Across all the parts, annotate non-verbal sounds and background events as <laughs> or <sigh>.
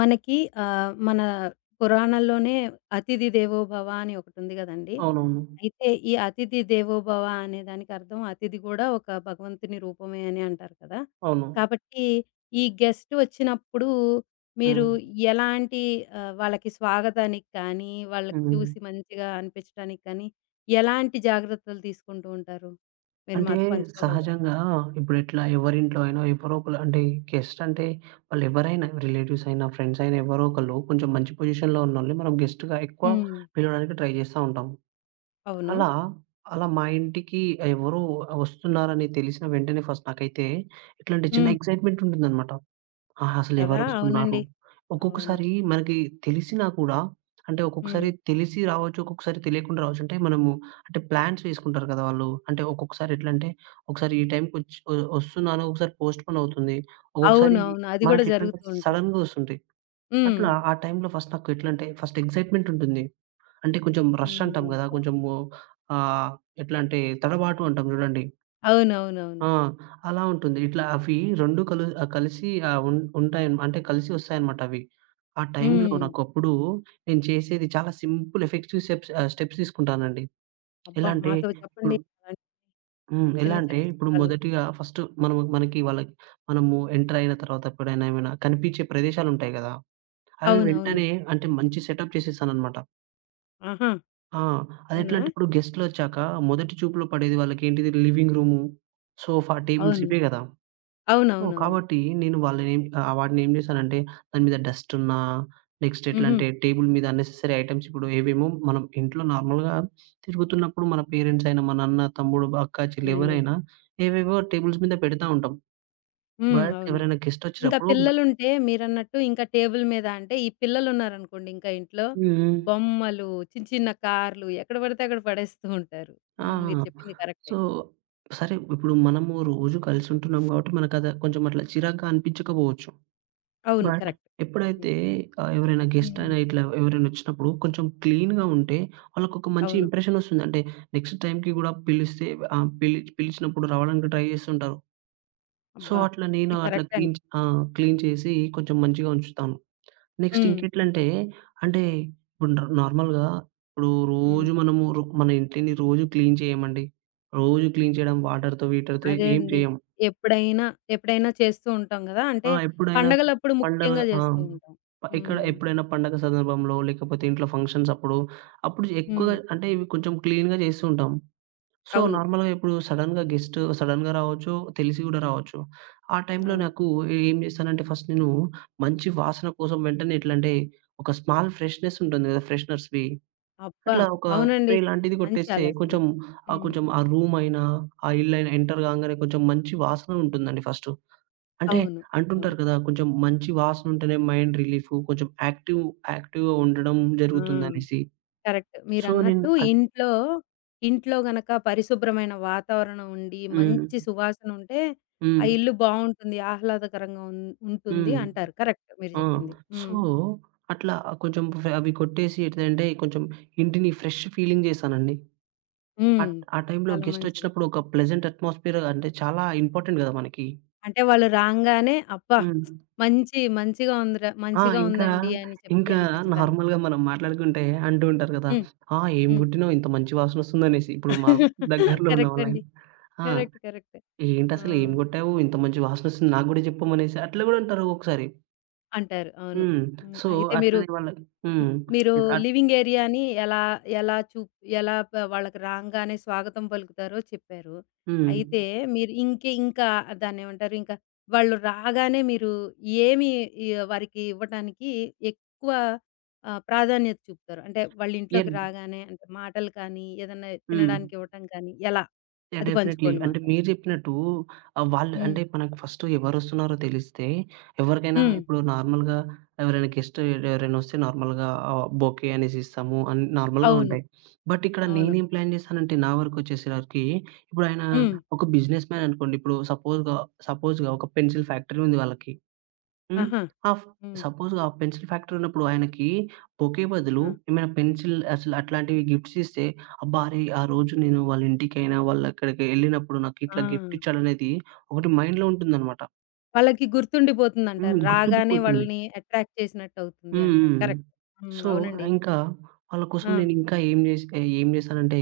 మనకి మన పురాణాల్లోనే అతిథి దేవోభవ అని ఒకటుంది గదండీ! అవునవును. అయితే ఈ అతిథి దేవోభవ అనే దానికి అర్థం అతిథి గూడా ఒక భగవంతుని రూపమే అని అంటారు కదా! అవును. కాబట్టి ఈ గెస్ట్ వచ్చినప్పుడు మీరు హ్మ్. ఎలాంటి వాళ్ళకి స్వాగతానికి కానీ, వాళ్ళకి హ్మ్. చూసి మంచిగా అనిపించడానికి కానీ, ఎలాంటి జాగ్రత్తలు తీసుకుంటూ ఉంటారు? మీరు అంటే మాతో పంచుకోగలరా? సహజంగా ఇప్పుడెట్లా ఎవరింట్లో అయినా ఎవరో ఒకళ్ళు గెస్ట్ అంటే వాళ్ళెవరైనా రిలేటివ్స్ అయినా, ఫ్రెండ్స్ అయినా ఎవరో ఒకళ్ళు కొంచెం మంచి పొజిషన్‌లో ఉన్నోళ్ళని మనం గెస్ట్‌గా ఎక్కువ హ్మ్. పిలవడానికి ట్రై చేస్తా ఉంటాం. అవును. అలా, అలా మా ఇంటికి ఎవరో వస్తున్నారని తెలిసిన వెంటనే ఫస్ట్ నాకైతే ఇట్లాంటి చిన్న హ్మ్. ఎక్సైట్‌మెంట్ ఉంటుందనమాట. ఆహా! కదా! అసలెవరొస్తున్నారు? అవునండి. అవును. ఒక్కొక్కసారి మనకి తెలిసినా కూడా అంటే హ్మ్. ఒక్కొక్కసారి తెలిసి రావచ్చు, ఒక్కొక్కసారి తెలియకుండా రావచ్చు. అంటే మనము అంటే ప్లాన్స్ వేసుకుంటారు కదా! వాళ్ళు. అంటే ఒక్కొక్కసారి ఎట్లంటే ఒకసారి ఈ టైంకొచ్చి ఒస్తున్నాను, ఒకసారి పోస్ట్‌పోన్ అవుతుంది. ఒక్కొక్కసారి అవునవును. అది గూడా మనకెట్లంటే జరుగుతూ ఉంటాయి. సడెన్‌గా ఒస్తుంటాయి. హ్మ్. అట్లా ఆ టైంలో ఫస్ట్ నాకెట్లంటే ఫస్ట్ ఎక్సైట్‌మెంట్ ఉంటుంది. అంటే కొంచెం హ్మ్. రష్ అంటాం గదా! అబ్బా! కొంచెము ఆహ్, ఎట్లా అంటే తడబాటు అంటాం చూడండి. అవునవునవును. ఆ! అలా ఉంటుంది. ఇట్లా అవి 2 కలు కలిసి ఆహ్, ఉం ఉంటాయి. అంటే కలిసి వస్తాయన్నమాట అవి. ఆ టైంలో హ్మ్. నాకప్పుడు నేను చేసేది చాలా సింపుల్ ఎఫెక్టివ్ స్టెప్స్ స్టెప్స్ తీసుకుంటానండి. అబ్బా! ఎలా అంటే మాతో చెప్పండి ఇప్పుడు అలాంటి హ్మ్. చిన్న ఎలా అంటే చిన్న ఇప్పుడు చిట్కాలు. మొదటిగా ఫస్ట్ మనకి వాళ్ళకి మనము ఎంటర్ అయిన తర్వాత ఎప్పుడైనా ఏమైనా కనిపించే ప్రదేశాలుంటాయి గదా! అవి అవునవును. వెంటనే అంటే మంచి సెటప్ చేసేసానన్నమాట. ఆహా! ఆ! అది ఎట్లా అవునా? అంటే ఇప్పుడు గెస్ట్‌లొచ్చాక మొదటి చూపులో పడేది వాళ్ళకేంటిది లివింగ్ రూము, సోఫా, టేబుల్స్ అవును. ఇవే గదా! సో, అవునవునవును. కాబట్టి నేను వాడినేం చేశానంటే, దాని మీద డస్టున్నా, నెక్స్ట్ హుహు. ఎట్లంటే టేబుల్ మీద అన్నెసెసరీ ఐటెమ్స్ ఇప్పుడు ఏవేమో మనం ఇంట్లో నార్మల్‌గా తిరుగుతున్నప్పుడు మన పేరెంట్స్ అయినా, మన అన్న, తమ్ముడు, అక్క, చెల్లి అవునండి. ఎవరైనా ఏవేవో టేబుల్స్ మీద పెడతా ఉంటాం. హ్మ్. బట్ అవును. ఎవరైనా గెస్ట్ ఇంకా వచ్చినప్పుడు హ్మ్. పిల్లలుంటే మీరన్నట్టు ఇంకా టేబుల్ మీద అంటే ఈ పిల్లలున్నారనుకోండి ఇంకా ఇంట్లో హ్మ్. బొమ్మలు, చిన్న చిన్న కార్లు ఎక్కడ పడితే అక్కడ పడేస్తూ ఉంటారు. ఆ! హ్మ్. మీరు చెప్పింది కరెక్టే. సో, సరే ఇప్పుడు మనము రోజు కలిసుంటున్నాం కాబట్టి మనకది కొంచెం అట్లా చిరాగ్గా అనిపించకపోవచ్చు. అవును. But correct. హ్మ్. ఎప్పుడైతే ఎవరైనా గెస్ట్ హ్మ్. అయినా ఇట్లా ఎవరైనొచ్చినప్పుడు కొంచెం క్లీన్‌గా ఉంటే వాళ్ళకొక మంచి అవును. ఇంప్రెషన్ ఒస్తుంది. అంటే నెక్స్ట్ టైమ్‌కి గూడా పిలిస్తే ఆహ్, పిలి పిలిచినప్పుడు రావడానికి ట్రై చేస్తుంటారు. సో, అబ్బా! అట్లా నేను ఇది అట్లా కరెక్ట్ అండి. క్లీన్ చే ఆ! క్లీన్ చేసి కొంచెం మంచిగా ఉంచుతాను. నెక్స్ట్ హ్మ్. ఇంకెట్లంటే అంటే ఇప్పుడు నార్మల్‌గా ఇప్పుడు హ్మ్. రోజు మనము రొ మన ఇంటిని రోజు క్లీన్ చేయమండి. రోజు క్లీన్ చేయడం వాటర్‌తో, వీటర్‌తో అదే ఏం అండి. చేయం. ఎప్పుడైనా, ఎప్పుడైనా చేస్తూ ఉంటాం గదా! అంటే ఆ! ఎప్పుడైనా పండగలప్పుడు పండగ ముఖ్యంగా ఆ! జేస్తూ ఉంటాం. ప ఇక్కడ హ్మ్. ఎప్పుడైనా పండగ సందర్భంలో లేకపోతే ఇంట్లో ఫంక్షన్స్ అప్పుడు, అప్పుడు హ్మ్. ఎక్కువగా అంటే ఇవి కొంచెం క్లీన్‌గా చేస్తూ ఉంటాం. సో, అవును. నార్మల్‌గా ఇప్పుడు సడెన్‌గా రావచ్చు, తెలిసి కూడా రావచ్చు. ఆ టైంలో అవును. నాకు ఏం చేస్తానంటే ఫస్ట్ నేను మంచి వాసన కోసం వెంటనే ఎట్లంటే ఒక స్మాల్ ఫ్రెష్‌నెస్ ఉంటుంది కదా! ఫ్రెషనర్స్‌వి. అబ్బా! అట్లా ఒక అవునండి. స్ప్రే లాంటిది మంచి కొట్టేస్తే ఆలోచన. కొంచెం ఆహ్, హ్మ్. కొంచెం ఆ రూమ్ అయినా, ఆ ఇల్లైనా ఎంటర్ కాంగానే కొంచెం మంచి వాసన ఉంటుందండి ఫస్టు. అంటే అవును. అవును. అంటుంటారు కదా! కొంచెం మంచి వాసనుంటేనే మైండ్ రిలీఫు. కొంచెం యాక్టివ్‌గా ఉండడం ఆ! జరుగుతుందనేసి. కరెక్ట్. సో, నేను మీరన్నట్టు అది ఇంట్లో, ఇంట్లో గనక పరిశుభ్రమైన వాతావరణం ఉండి, హ్మ్. మంచి సువాసనుంటే, ఆ హ్మ్. ఇల్లు బావుంటుంది. ఆహ్లాదకరంగా ఉన్ ఉంటుంది హ్మ్. అంటారు. కరెక్ట్ మీరు ఆ! జెప్పింది. సో, హ్మ్. అట్లా కొంచెం అవి కొట్టేసి ఎట్లంటే కొంచెం ఇంటిని ఫ్రెష్ ఫీలింగ్ చేశానండి. హ్మ్. ఆ టైంలో చాలా మంచిది. గెస్టొచ్చినప్పుడు ఒక ప్లెజెంట్ అట్మాస్ఫియర్ అంటే చాలా ఇంపార్టెంట్ కదా మనకి. అంటే వాళ్ళు రాంగానే అబ్బా! హ్మ్. మంచి మంచిగా ఉందిరా ఆ! మంచిగా ఇంకా, ఉందండి అని చెప్పి ఇంకా అనిపించటానికి. నార్మల్‌గా మనం మాట్లాడుకుంటే అంటూ ఉంటారు కదా! హ్మ్. "ఆ! ఏం హ్మ్. కొట్టినావు ఇంత మంచి వాసనొస్తుందనేసి." ఇప్పుడు మా <laughs> దగ్గరలో ఉన్న కరెక్ట్ అండి. వాళ్ళైనా. ఆ! కరెక్ట్. కరెక్ట్. ఆ! "ఏంటసలు ఏం కొట్టావు? ఇంత మంచి వాసనొస్తుంది నాకు గూడా చెప్పమనేసి" అట్లా గూడా అంటారు ఒక్కొక్కసారి. అంటారు. అవును. హ్మ్. హ్మ్. సో, అయితే మీరు అట్లనే వాళ్ళకి హ్మ్. హ్మ్. మీరు ఇట్ అట్ లివింగ్ ఏరియాని ఎలా ఎలా చూ ఎలా ప వాళ్ళకి రాంగానే స్వాగతం పలుకుతారో చెప్పారు. హ్మ్. అయితే మీరు ఇంకా దాన్నేమంటారు? ఇంకా వాళ్ళు రాగానే మీరు ఏమి ఈ వారికి ఇవ్వటానికి ఎక్కువ ప్రాధాన్యత చూపుతారు? అంటే వాళ్ళ ఇంట్లోకి ఎన్ రాగానే అంటే మాటలు కానీ, ఏదన్నా హ్మ్. తినడానికి ఇవ్వటం కానీ ఎలా? యాహ్! అది డెఫినైట్‌లీ. పంచుకోండి అంటే మాతో. మీరు చెప్పినట్టు వాళ్ళు హ్మ్. అంటే మనకు ఫస్ట్ ఎవరొస్తున్నారో తెలిస్తే ఎవరికైనా హ్మ్. ఇప్పుడు నార్మల్‌గా ఎవరైనా గెస్ట్ ఎవరైనా వస్తే నార్మల్‌గా బొకే అనేసి ఇస్తాము నార్మల్‌గా అవును. ఉంటాయి. బట్ ఇక్కడ అవును. నేనేం ప్లాన్ చేశానంటే నా వరకొచ్చేసరికి ఇప్పుడు ఆయన హ్మ్. ఒక బిజినెస్ మ్యాన్ అనుకోండి. ఇప్పుడు సపోజ్‌గా సపోజ్‌గా ఒక పెన్సిల్ ఫ్యాక్టరీ ఉంది వాళ్ళకి. హ్మ్. ఆహా! ఆఫ్ హ్మ్. సపోజ్‌గా ఆ పెన్సిల్ ఫ్యాక్టరీ ఉన్నప్పుడు ఆయనకి బొకే బదులు ఆ! ఏమైనా పెన్సిల్ అసలు అట్లాంటివి గిఫ్ట్స్ ఇస్తే, అబ్బా! అరే! ఆ రోజు నేను వాళ్ళ ఇంటికైనా, వాళ్ళక్కడికి ఎళ్ళినప్పుడు నాకు ఆ! ఇట్లా గిఫ్ట్ ఇచ్చాడనేది ఒకటి మైండ్‌లో ఉంటుందనమాట. వాళ్ళకి హ్మ్. గుర్తుండిపోతుందంటారు. రాగానే గుర్తుండిపోతుంది. వాళ్ళని అట్రాక్ట్ చేసినట్టవుతుంది హ్మ్. అంటారు. హ్మ్. కరెక్ట్. హ్మ్. సో, అవునండి. ఇంకా వాళ్ళ కోసం ఆ! నేను ఇంకా ఏం జేశానంటే,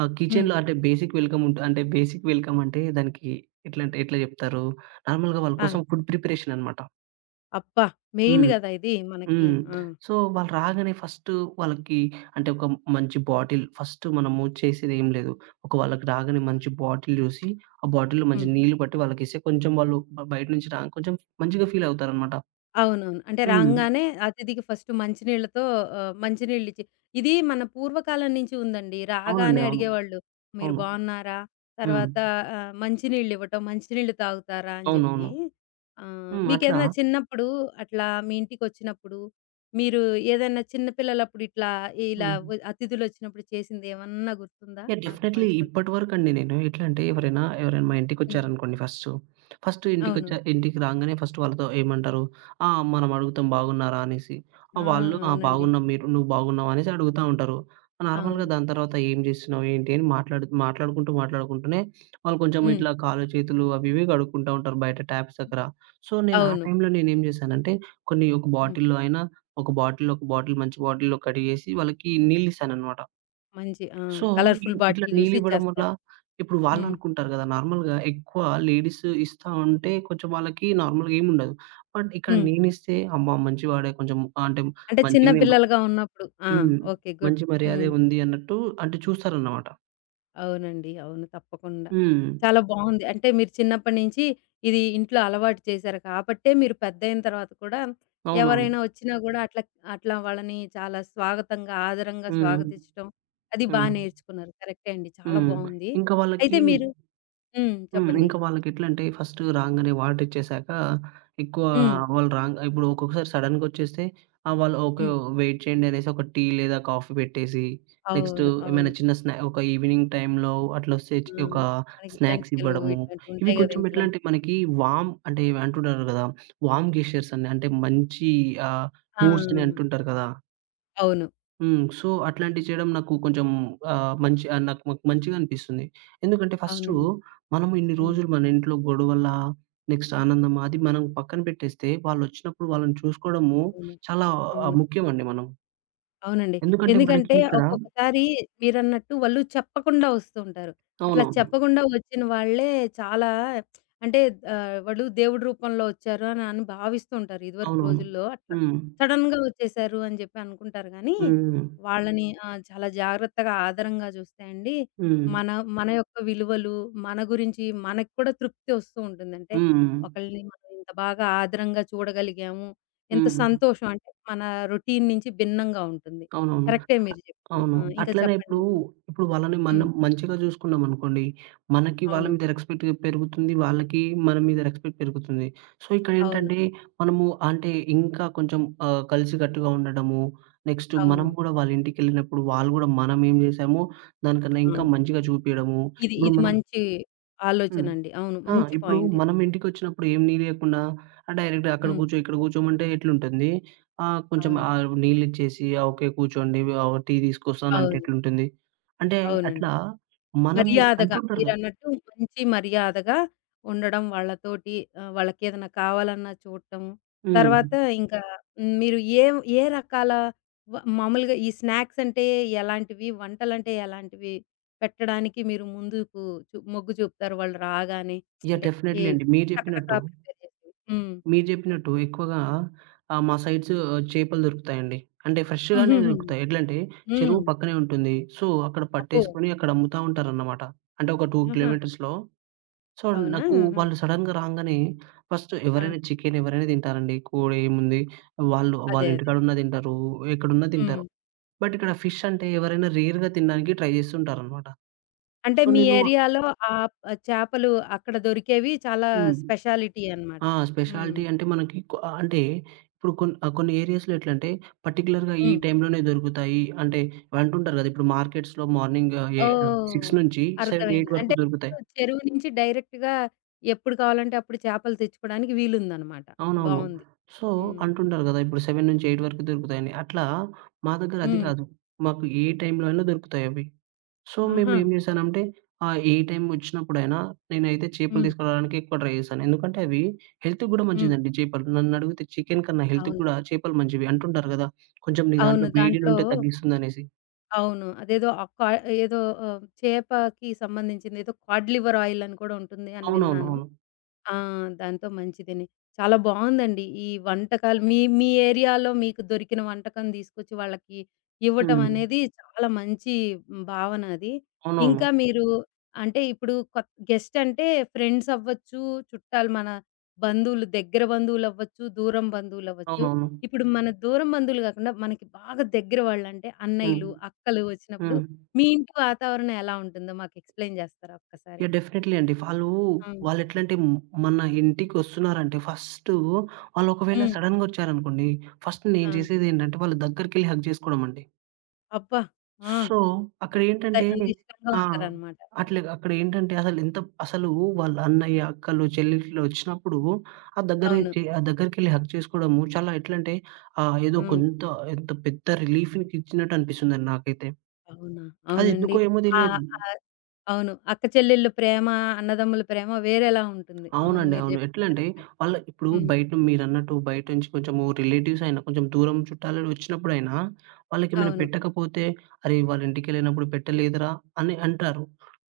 ఆ హ్మ్. కిచెన్‌లో అంటే బేసిక్ వెల్కమ్ ఉంటు అంటే బేసిక్ వెల్కమ్ అంటే దానికి ఎట్లంటే ఎట్లా జెప్తారు? నార్మల్‌గా వాళ్ళ ఆ! కోసం ఫుడ్ ప్రిపరేషన్ అనమాట. అబ్బా! మెయిన్ హ్మ్. గదా! ఇది మనకి. హ్మ్. ఆ! సో, వాళ్ళు రాగానే ఫస్ట్ వాళ్ళకి అంటే ఒక మంచి బాటిల్ ఫస్ట్ మనము చేసేదేం లేదు. ఒక వాళ్ళకి రాగానే మంచి బాటిల్ చూసి, ఆ బాటిల్‌లో మంచి హ్మ్. నీళ్ళు పట్టి వాళ్ళకిస్తే కొంచెం వాళ్ళు బయట నుంచి రాంగ్ కొంచెం మంచిగా ఫీల్ అవుతారనమాట. అవునవును. అంటే హ్మ్. రాంగానే అతిథికి ఫస్ట్ మంచినీళ్ళతో మంచినీళ్ళిచ్చి ఇది మన పూర్వకాలం నుంచి ఉందండి. అవునండి. రాగానే అవును. అడిగేవాళ్ళు, "మీరు అవును. బావున్నారా?" హ్మ్. తర్వాత మంచినీళ్ళివ్వటం, "మంచినీళ్ళు తాగుతారా?" అని జెప్పి. అవునవును. హ్మ్. అట్లా మీకేదైనా చిన్నప్పుడు అట్లా మీ ఇంటికొచ్చినప్పుడు, మీరు ఏదైనా చిన్న పిల్లలప్పుడు ఇట్లా ఇలా హ్మ్. వ అతిథులొచ్చినప్పుడు చేసిందేమన్నా గుర్తుందా? యాహ్! మాతో డెఫినైట్‌లీ పంచుకుంటా ఇప్పటివరకండి నేను ఎట్లా అంటే ఎవరైనా మా హ్మ్. ఇంటికొచ్చారనుకోండి ఫస్టు. ఫస్ట్ అవును. ఇంటికొచ్చా ఇంటికి రాంగానే ఫస్ట్ వాళ్ళతో ఏమంటారు? ఆ! మనం అడుగుతాం బాగున్నారా అనేసి. ఆ! ఆ! వాళ్ళు ఆ! అవునండి. బాగున్నాం నువ్వు బాగున్నావా అనేసి అడుగుతా ఉంటారు. నార్మల్‌గా అవును. దాని తర్వాత ఏం చేస్తున్నావు? ఏంటి? అని మాట్లాడుకుంటూనే వాళ్ళు కొంచెం హ్మ్. ఇట్లా కాళ్ళు, చేతులు అవి ఇవి కడుక్కుంటా ఉంటారు బయట ట్యాప్స్ దగ్గర. సో, నేను ఆ అవును. టైంలో నేనేం చేశానంటే కొన్ని ఒక హ్మ్. బాటిల్‌లో అయినా ఒక బాటిల్, ఒక బాటిల్ మంచి బాటిల్‌లో కడిగేసి వాళ్ళకి నీళ్ళిస్తాననమాట. మంచి ఆ! సో, కలర్‌ఫుల్ ఇట్లా బాటిల్ చూసి నీళ్ళివ్వడం వల్ల ఇచ్చేస్తారు. ఇప్పుడు హ్మ్. వాళ్ళనుకుంటారు గదా! నార్మల్‌గా ఎక్కువ లేడీస్ ఇస్తా ఉంటే కొంచెం వాళ్ళకి నార్మల్‌గా ఏముండదు. బట్ ఇక్కడ హ్మ్. నేనిస్తే అమ్మా! మంచివాడే కొంచెం ఆ, అంటే అంటే చిన్న మంచిగానే మ పిల్లలుగా ఉన్నప్పుడు. ఆ! హ్మ్. ఓకే. గుడ్. మంచి హ్మ్. మర్యాదే ఉంది అన్నట్టు అంటే చూస్తారన్నమాట. అవునండి. అవును. తప్పకుండా. హ్మ్. చాలా బావుంది. అంటే మీరు చిన్నప్పటి నుంచి ఇది ఇంట్లో అలవాటు చేశారు కాబట్టే మీరు పెద్దయిన తర్వాత కూడా అవునవును. ఎవరైనా వచ్చినా గూడా అట్లా అట్లా వాళ్ళని చాలా స్వాగతంగా, ఆదరంగా హ్మ్. స్వాగతించటం అది బా హ్మ్. నేర్చుకున్నారు. కరెక్టే అండి. చాలా హ్మ్. బావుంది. ఇంకా వాళ్ళకి అయితే మీరు హ్మ్. హ్మ్. చెప్పండి. ఇంక వాళ్ళకెట్లంటే ఫస్ట్ రాంగానే వాటర్ ఇచ్చేసాక ఎక్కువ హ్మ్. హ్మ్. వాళ్ళు రాంగ్ ఇప్పుడు ఒక్కొక్కసారి సడెన్‌గా వచ్చేస్తే ఆ! వాళ్ళు ఓకే. హ్మ్. వెయిట్ చేయండి అనేసి ఒక టీ లేదా కాఫీ పెట్టేసి నెక్స్ట్ అవును. ఏమైనా అవును. చిన్న ఒక ఈవినింగ్ టైమ్‌లో అట్లొస్తే ఆ! ఒక మనకి స్నాక్స్ జంతికలు ఇవ్వడము. ఇవి ఇట్లాంటివుంటాయి గదా కొంచెం ఇంట్లో. ఎట్లా అంటే మనకి వార్మ్ అంటే అంటుంటారు కదా! వార్మ్ గెస్చర్స్ అని అంటే మంచి ఆహ్, ఆ! మూవ్స్ అని అంటుంటారు కదా! అవును. హ్మ్. సో, అట్లాంటివి చేయడం నాకు కొంచెం ఆహ్, మంచి ఆహ్, నాకు మాకు మంచిగా అనిపిస్తుంది. ఎందుకంటే ఫస్టు అవునండి. మనము ఇన్ని హ్మ్. రోజులు మన ఇంట్లో గొడవలా, నెక్స్ట్ ఆనందం అది మనం పక్కన పెట్టేస్తే వాళ్ళొచ్చినప్పుడు వాళ్ళని చూసుకోవడము అవును. చాలా అవును. ముఖ్యమండి మనం. అవునండి. ఎందుకంటే మనకి ఎందుకంటే ఇక్కడ ఒక్కొక్కసారి మీరన్నట్టు వాళ్ళు చెప్పకుండా వస్తూ ఉంటారు. అట్లా అవునవును. చెప్పకుండా వచ్చిన వాళ్ళే చాలా అంటే వాళ్ళు దేవుడి రూపంలో వచ్చారు అని అని భావిస్తూ ఉంటారు. ఇదివరకు అవునవును. రోజుల్లో అట్లా. హ్మ్. సడెన్‌గా వచ్చేసారు అని చెప్పి అనుకుంటారు గానీ, హ్మ్. వాళ్ళని ఆ! చాలా జాగ్రత్తగా ఆదరంగా చూస్తే అండి, హ్మ్. మన మన యొక్క విలువలు, మన గురించి మనకు కూడా తృప్తి వస్తూ ఉంటుంది. అంటే హ్మ్. హ్మ్. ఒకళ్ళని మనం ఇంత బాగా ఆదరంగా చూడగలిగాము ఎంత హ్మ్. సంతోషం అంటే మన రొటీన్ నుంచి భిన్నంగా ఉంటుంది. అవునవును. కరెక్టే మీరు చెప్పింది. అవును. ఆ! ఇంకా అట్లనే చెప్పండి. ఇప్పుడు వాళ్ళని హ్మ్. మనం మంచిగా జూసుకున్నామనుకోండి, మనకి వాళ్ళ అవును. మీద రెస్పెక్ట్ పెరుగుతుంది. వాళ్ళకి మన మీద రెస్పెక్ట్ పెరుగుతుంది. సో, అవును. ఇక్కడేంటంటే మనము అంటే ఇంకా కొంచెం కలిసికట్టుగా ఉండడము, నెక్స్ట్ అవును. మనం గూడా వాళ్ళ ఇంటికెళ్ళినప్పుడు వాళ్ళు గూడా మనమేం జేశామో దానికన్నా ఆ! ఇంకా మంచిగా చూపియడము. ఇది ఇప్పుడు ఇది మనం మంచి హ్మ్. ఆలోచనండి. అవును. ఆ! మంచి ఇప్పుడు పాయింట్ ఇది. మనం ఇంటికొచ్చినప్పుడు ఏం నీళ్లియకుండా డైరెక్ట్‌గా అక్కడ హ్మ్. కూర్చో, ఇక్కడ కూర్చోమంటే ఎట్లుంటుంది? అవును. నీళ్ళిచ్చేసి ఓకే. కూర్చోండి టీ తీసుకొస్తానంటే అవును. ఎట్లుంటుంది? అంటే అవునండి. అట్లా మనము మర్యాదగా అంటుంటారు కదా! మీరన్నట్టు మంచి మర్యాదగా ఉండడం వాళ్ళతోటి వాళ్ళకేదైనా కావాలన్నా చూడటం. హ్మ్. తర్వాత ఇంకా హ్మ్, మీరు ఏ ఏ రకాల వ మామూలుగా ఈ స్నాక్స్ అంటే ఎలాంటివి? వంటలంటే ఎలాంటివి పెట్టడానికి మీరు ముందుకు చు మొగ్గు చూపుతారు వాళ్ళు రాగానే? యాహ్! అంటే ఏ డెఫినైట్‌లీ అండి. టకటక ప్రిపేర్ చేసేవి. హ్మ్. మీరు చెప్పినట్టు ఎక్కువగా మా సైడ్స్ చేపలు దొరుకుతాయండి. అంటే <laughs> ఫ్రెష్‌గానే హుహుహు. దొరుకుతాయి. ఎట్లంటే హ్మ్. చెరువు పక్కనే ఉంటుంది. సో, అక్కడ అబ్బో! పట్టేసుకొని అక్కడ అమ్ముతా ఉంటారన్నమాట. అంటే ఒక 2 ఆహా! కిలోమీటర్స్‌లో సో, అవునా? నాకు ఆహా! వాళ్ళు సడెన్‌గా రాంగానే ఫస్ట్ ఆ! ఎవరైనా చికెన్ ఎవరైనా తింటారండి. కోడి ఏముంది వాళ్ళు వాళ్ళ అదే. అదే. ఇంటికాడున్నా తింటారు. ఎక్కడున్నా హ్మ్. తింటారు. బట్ ఇక్కడ ఫిష్ అంటే ఎవరైనా రేర్‌గా తినడానికి ట్రై చేస్తుంటారనమాట. అంటే సో, మీ నేను ఏరియాలో ఆ ఆ చేపలు అక్కడ దొరికేవి చాలా హ్మ్. స్పెషాలిటీ అన్నమాట. ఆ! హ్మ్. స్పెషాలిటీ అంటే మనకి కొ అంటే ఇప్పుడు కొన్ ఆహ్, కొన్ని ఏరియాస్‌లో ఎట్లంటే పర్టిక్యులర్‌గా ఈ హ్మ్. టైంలోనే దొరుకుతాయి. అంటే అంటుంటారు కదా! ఇప్పుడు మార్కెట్స్‌లో మార్నింగ్ ఏ 6 ఓహ్! నుంచి 7, అర్థమైంది. 8 అంటే వరకు దొరుకుతాయి. చెరువు నుంచి డైరెక్ట్‌గా ఎప్పుడు కావాలంటే అప్పుడు చేపలు తెచ్చుకోవడానికి వీలుందన్నమాట. అవునవును. బావుంది. సో, హ్మ్. అంటుంటారు గదా! ఇప్పుడు 7-8 వరకు దొరుకుతాయని. అట్లా మా దగ్గర అది హ్మ్. కాదు. మాకు ఏ టైంలో అయినా దొరుకుతాయవి. సో, ఆహా! మేమేం జేశానంటే, ఆ ఏ టైం ఒచ్చినప్పుడైనా నేనైతే చేపలు హ్మ్. తీసుకురావడానికి ఎక్కువ ట్రై జేశాను. ఎందుకంటే అవి హెల్త్‌కి గూడా హ్మ్. మంచిదండి చేపలు. నన్నడిగితే చికెన్ కన్నా హెల్త్‌కి అవును. గూడా చేపలు మంచివి. అంటుంటారు గదా! కొంచెం నీ అవును. దాంట్లో దాంట్లో వేడిలుంటే తగ్గిస్తుందనేసి. అవును. అదేదో కా ఏదో చేపకి సంబంధించింది ఏదో కాడ్ లివర్ ఆయిల్ అని కూడా ఉంటుంది అని విన్నాను. అవునవునవును. ఆ! దాంతో మంచిదని. చాలా బావుందండి. ఈ వంటకాలు మీ మీ ఏరియాలో మీకు దొరికిన వంటకం తీసుకొచ్చి వాళ్ళకి ఇవ్వటం హ్మ్. అనేది చాలా మంచి భావన అది. అవునవును. ఇంకా మీరు అంటే ఇప్పుడు కొత్ గెస్ట్ అంటే ఫ్రెండ్స్ అవ్వచ్చు, చుట్టాలు మన బంధువులు, దగ్గర బంధువులవ్వచ్చు, దూరం బంధువులవ్వచ్చు. అవును. ఇప్పుడు మన దూరం బంధువులు కాకుండా మనకి బాగా దగ్గర వాళ్ళంటే ఉమ్. అవునవును. అన్నయ్యలు, అక్కలు హ్మ్. వచ్చినప్పుడు హ్మ్. మీ ఇంటి వాతావరణం ఎలా ఉంటుందో మాకు ఎక్స్‌ప్లెయిన్ చేస్తారా ఒక్కసారి? యాహ్! డెఫినైట్‌లీ అండి. ఆ! వాళ్ళెట్లంటే హ్మ్, మన ఇంటికొస్తున్నారంటే ఫస్టు వాళ్ళు ఒకవేళ హ్మ్. సడెన్‌గా ఒచ్చారనుకోండి, ఫస్ట్ ఆ! నేను చేసేదేంటంటే వాళ్ళ దగ్గరికెళ్లి హగ్ చేసుకోవడం అండి. అబ్బా! ఆ! సో, ఆ! అంత అక్కడేంటంటే అంత ఇష్టంగా ఆ! ఉంటారనమాట అలాగా. అట్లే అక్కడేంటంటే అసలెంత అసలు ఎంత అసలు వాళ్ళ అన్నయ్య, అక్కలు, చెల్లెలిట్లు ఒచ్చినప్పుడు ఆ దగ్గర అవును. చే ఆ దగ్గరికెళ్లి హగ్ చేసుకోవడము చాలా ఎట్లంటే ఏదో హ్మ్. కొంత ఎంత పెద్ద రిలీఫ్‌ని ఇచ్చినట్టు అనిపిస్తుందండి నాకైతే. అవునా? అవునండి. అదెందుకో ఏమో ఆహ్, తెలియదు. ఆహ్, అవును. అక్క చెల్లెళ్ళ ప్రేమ, అన్నదమ్ముల ప్రేమ వేరేలా ఉంటుంది. అవును. అవునండి. మీరు అవును. చెప్పింది ఎట్లంటే కరెక్ట్. వాళ్ళ ఇప్పుడు హ్మ్. బయట మీరన్నట్టు బయట నుంచి కొంచెము రిలేటివ్స్ అయినా, కొంచెం దూరం చుట్టాలు వచ్చినప్పుడైనా వాళ్ళకేమైనా అవును. పెట్టకపోతే, "అరే! వాళ్ళ ఇంటికెళ్ళినప్పుడు పెట్టలేదురా" అని అంటారు.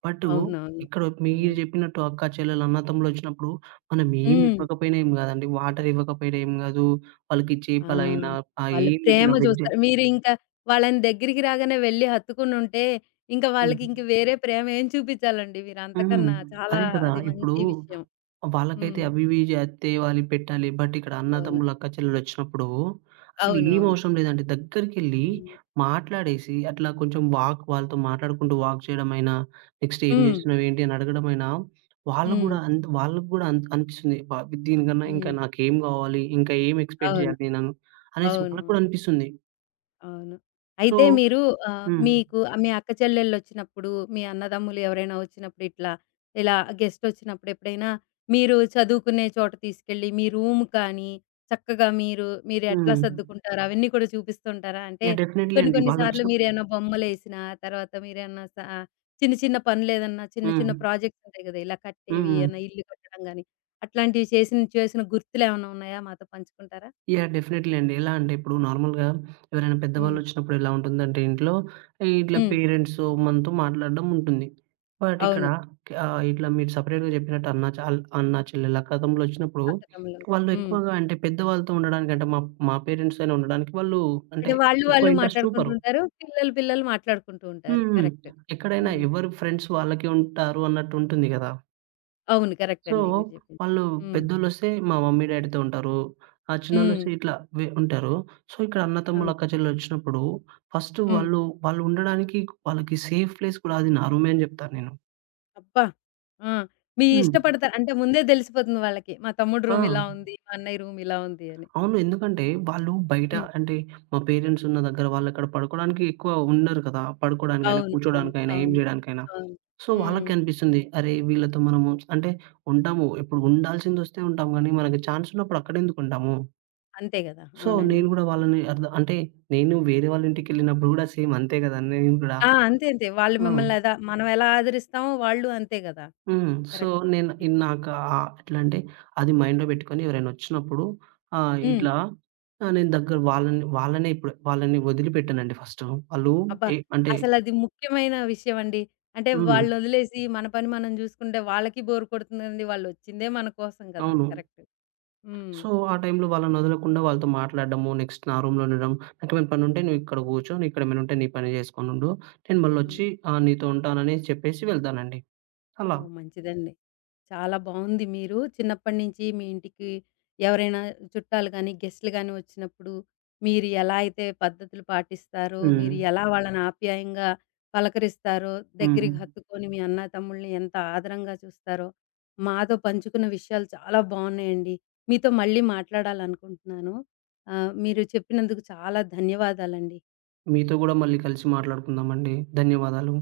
బట్ అవునవును. ఇక్కడ మీరు అవును. చెప్పినట్టు అక్క, చెల్లెలు, అన్న, తమ్ముళ్ళు వచ్చినప్పుడు మనం ఏమి హ్మ్. ఇవ్వకపోయినా ఏం కాదండి. వాటర్ ఇవ్వకపోయినా ఏం కాదు. వాళ్ళకి ఆ! చేపలైనా, ఆ వాళ్ళు ఏం ప్రేమ పెట్టినా వెజ్ చూస్తారు. మీరు ఇంకా వాళ్ళని దగ్గరికి రాగానే వెళ్లి హత్తుకునుంటే, ఇంకా వాళ్ళకి హ్మ్. ఇంక వేరే ప్రేమ ఏం చూపించాలండి మీరు హ్మ్. అంతకన్నా. చాలా అదే కదా! అది ఇప్పుడు మంచి విషయం. వాళ్ళకైతే హ్మ్. అవి ఇవి జేత్తే వాళ్ళు పెట్టాలి. బట్ ఇక్కడ అవును. అన్నదమ్ములు, అక్కచెల్లెళ్ళొచ్చినప్పుడు అసలు ఏం అవునవును. అవసరం లేదండి. దగ్గరికెళ్లి హ్మ్. మాట్లాడేసి అట్లా కొంచెం వాళ్ళతో మాట్లాడుకుంటూ వాక్ చేయడమైనా, నెక్స్ట్ ఏం హ్మ్. జేస్తున్నావు? ఏంటి? అని అడగడమైనా వాళ్ళు హ్మ్. గూడా అంత్ వాళ్ళకి గూడా అనిపిస్తుంది. దీనికన్నా ఇంకా హ్మ్. నాకేం గావాలి? ఇంకా ఏం ఎక్స్‌పెక్ట్ అవును. జేయాలి నేను? అనేసి వాళ్ళకి అవునవును. కూడా అనిపిస్తుంది. అవును. సో అయితే మీరు హ్మ్. మీకు మీ అక్క చెల్లెళ్ళొచ్చినప్పుడు, మీ అన్నదమ్ములు ఎవరైనా వచ్చినప్పుడు ఇట్లా, ఇలా గెస్టొచ్చినప్పుడు ఎప్పుడైనా మీరు చదువుకునే చోట తీసుకెళ్ళి, మీ రూమ్ కానీ, చక్కగా మీరు మీరెట్లా హ్మ్. సర్దుకుంటారు అవన్నీ కూడా చూపిస్తుంటారా? అంటే యాహ్! డెఫినైట్‌లీ కొన్ని అండి. కొన్ని సార్లు వాళ్ళొచ్చినప్పుడు మీరేమైనా బొమ్మలేసినా, తర్వాత మీరేమన్నా సా చిన్న చిన్న పనులేదన్నా చిన్న చిన్న హ్మ్. ప్రాజెక్ట్స్ ఉంటాయి కదా! ఇలా కట్టేవి, హ్మ్. ఏమన్నా ఇల్లు కట్టడం గాని, అట్లాంటివి చేసిన చేసిన గుర్తులేమన్నా ఉన్నాయా? మాతో పంచుకుంటారా? యాహ్! డెఫినైట్‌లీ అండి. ఎలా అంటే ఇప్పుడు నార్మల్‌గా ఎవరైనా హ్మ్. పెద్దవాళ్ళొచ్చినప్పుడు ఎలా ఉంటుందంటే ఇంట్లో ఇట్లా హ్మ్. పేరెంట్స్ మనతో మాట్లాడడం ఉంటుంది. బట్ ఇక్కడ అవును. ఇట్లా మీరు సెపరేట్‌గా చెప్పినట్టు అన్నా, చెల్లెలు కథంలో వచ్చినప్పుడు అక్క తమ్ముళ్ళు. వాళ్ళు హ్మ్. ఎక్కువగా అంటే పెద్దవాళ్ళతో ఉండడానికి అంటే మా మా పేరెంట్స్‌తోనే ఉండడానికి వాళ్ళు అంటే అంటే వాళ్ళు ఎక్కువ వాళ్ళు ఇంట్రెస్ట్ మాట్లాడుకుంటూ చూపరు. ఉంటారు. పిల్లలు పిల్లలు మాట్లాడుకుంటూ ఉంటారు. హ్మ్. కరెక్ట్. ఎక్కడైనా హ్మ్. ఎవరు ఫ్రెండ్స్ వాళ్ళకే ఉంటారు అన్నట్టు ఉంటుంది గదా! అవును. కరెక్ట్ సో, అండి మీరు చెప్పింది. వాళ్ళు హ్మ్. పెద్దోళ్ళొస్తే మా మమ్మీ, డ్యాడీతో ఉంటారు. ఆ హ్మ్. చిన్నోళ్ళొస్తే ఇట్లా ఉంటారు. సో, ఇక్కడ అన్న, ఆ! తమ్ముళ్ళు, అక్క, చెల్లెలొచ్చినప్పుడు ఫస్ట్ హ్మ్. వాళ్ళు, వాళ్ళు ఉండడానికి వాళ్ళకి సేఫ్ ప్లేస్ కూడా అది నా రూమే అని జెప్తాను నేను. అబ్బా! ఆ! మీ హ్మ్. ఇష్టపడతారు అంటే ముందే తెలిసిపోతుంది వాళ్ళకి. మా తమ్ముడు ఆ! రూమ్ ఇలా ఉంది. మా అన్నయ్య రూమ్ ఇలా ఉంది అని. అవును. ఎందుకంటే వాళ్ళు బయట హ్మ్. అంటే మా పేరెంట్స్ ఉన్న దగ్గర వాళ్ళక్కడ పడుకోవడానికి ఎక్కువ ఉండరు కదా! పడుకోవడానికైనా, అవును. అవును. కూర్చోడానికైనా, ఏం అవును. జేయడానికైనా. అవును. సో, హ్మ్. వాళ్ళకి అనిపిస్తుంది. అరే! వీళ్ళతో మనము అంటే ఉంటాము. ఇప్పుడు ఉండాల్సిందొస్తే ఉంటాం గానీ, మనకి ఛాన్స్ ఉన్నప్పుడు అక్కడెందుకుంటాము? అంతే గదా! సో, అవునండి. నేను గూడా వాళ్ళని అర్థ అంటే నేను వేరే వాళ్ళ ఇంటికెళ్ళినప్పుడు గూడా సేమ్ అంతే గదా! నేను గూడా ఆ! అంతే అంతే. వాళ్ళు హ్మ్. మిమ్మల్ని ఎలా మనం ఎలా ఆదరిస్తామో వాళ్ళు అంతే గదా! హ్మ్. సో, కరెక్టే. నేను హ్మ్. ఇన్ నాకు ఆహ్, ఎట్లా అంటే అది మైండ్‌లో పెట్టుకొని ఎవరైనా వచ్చినప్పుడు ఆహ్, హ్మ్. ఇట్లా నేను దగ్గర వాళ్ళని వాళ్ళనే ఇప్పుడు వాళ్ళని వదిలిపెట్టనండి ఫస్టు. వాళ్ళు అబ్బా! ఏ అంటే అసలది ముఖ్యమైన విషయం అండి. అంటే హ్మ్. వాళ్ళనొదిలేసి మన పని మనం జూసుకుంటే వాళ్ళకి బోర్ కొడుతుందండి. వాళ్ళొచ్చిందే మన కోసం గదా! అవును. కరెక్ట్. హ్మ్. సో, ఆ టైంలో వాళ్ళని వదలకుండా వాళ్ళతో మాట్లాడడము, నెక్స్ట్ నా రూమ్‌లో ఉండడం. నాకేమైనా పనుంటే నువ్విక్కడ కూర్చో, నీకిక్కడేమైనా ఉంటే నీ పని జేసుకొనుండు. నేను హ్మ్. మళ్ళొచ్చి నీతో ఉంటానని చెప్పేసి వెళ్తానండి. అలా. ఓహ్! మంచిదండి. చాలా బావుంది. మీరు చిన్నప్పటి నుంచి మీ ఇంటికి ఎవరైనా చుట్టాలు గానీ, గెస్ట్‌లు గానీ వచ్చినప్పుడు మీరు ఎలా అయితే పద్ధతులు పాటిస్తారో, హ్మ్. మీరు ఎలా వాళ్ళని ఆప్యాయంగా పలకరిస్తారో, హ్మ్. దగ్గరికి హత్తుకొని మీ అన్న, తమ్ముల్ని ఎంత ఆదరంగా చూస్తారో, మాతో పంచుకున్న విషయాలు చాలా బావున్నాయండి. మీతో మళ్ళీ మాట్లాడాలనుకుంటున్నాను. మీరు చెప్పినందుకు చాలా ధన్యవాదాలండి. మీతో గూడా మళ్ళీ కలిసి మాట్లాడుకుందామండి. ధన్యవాదాలు.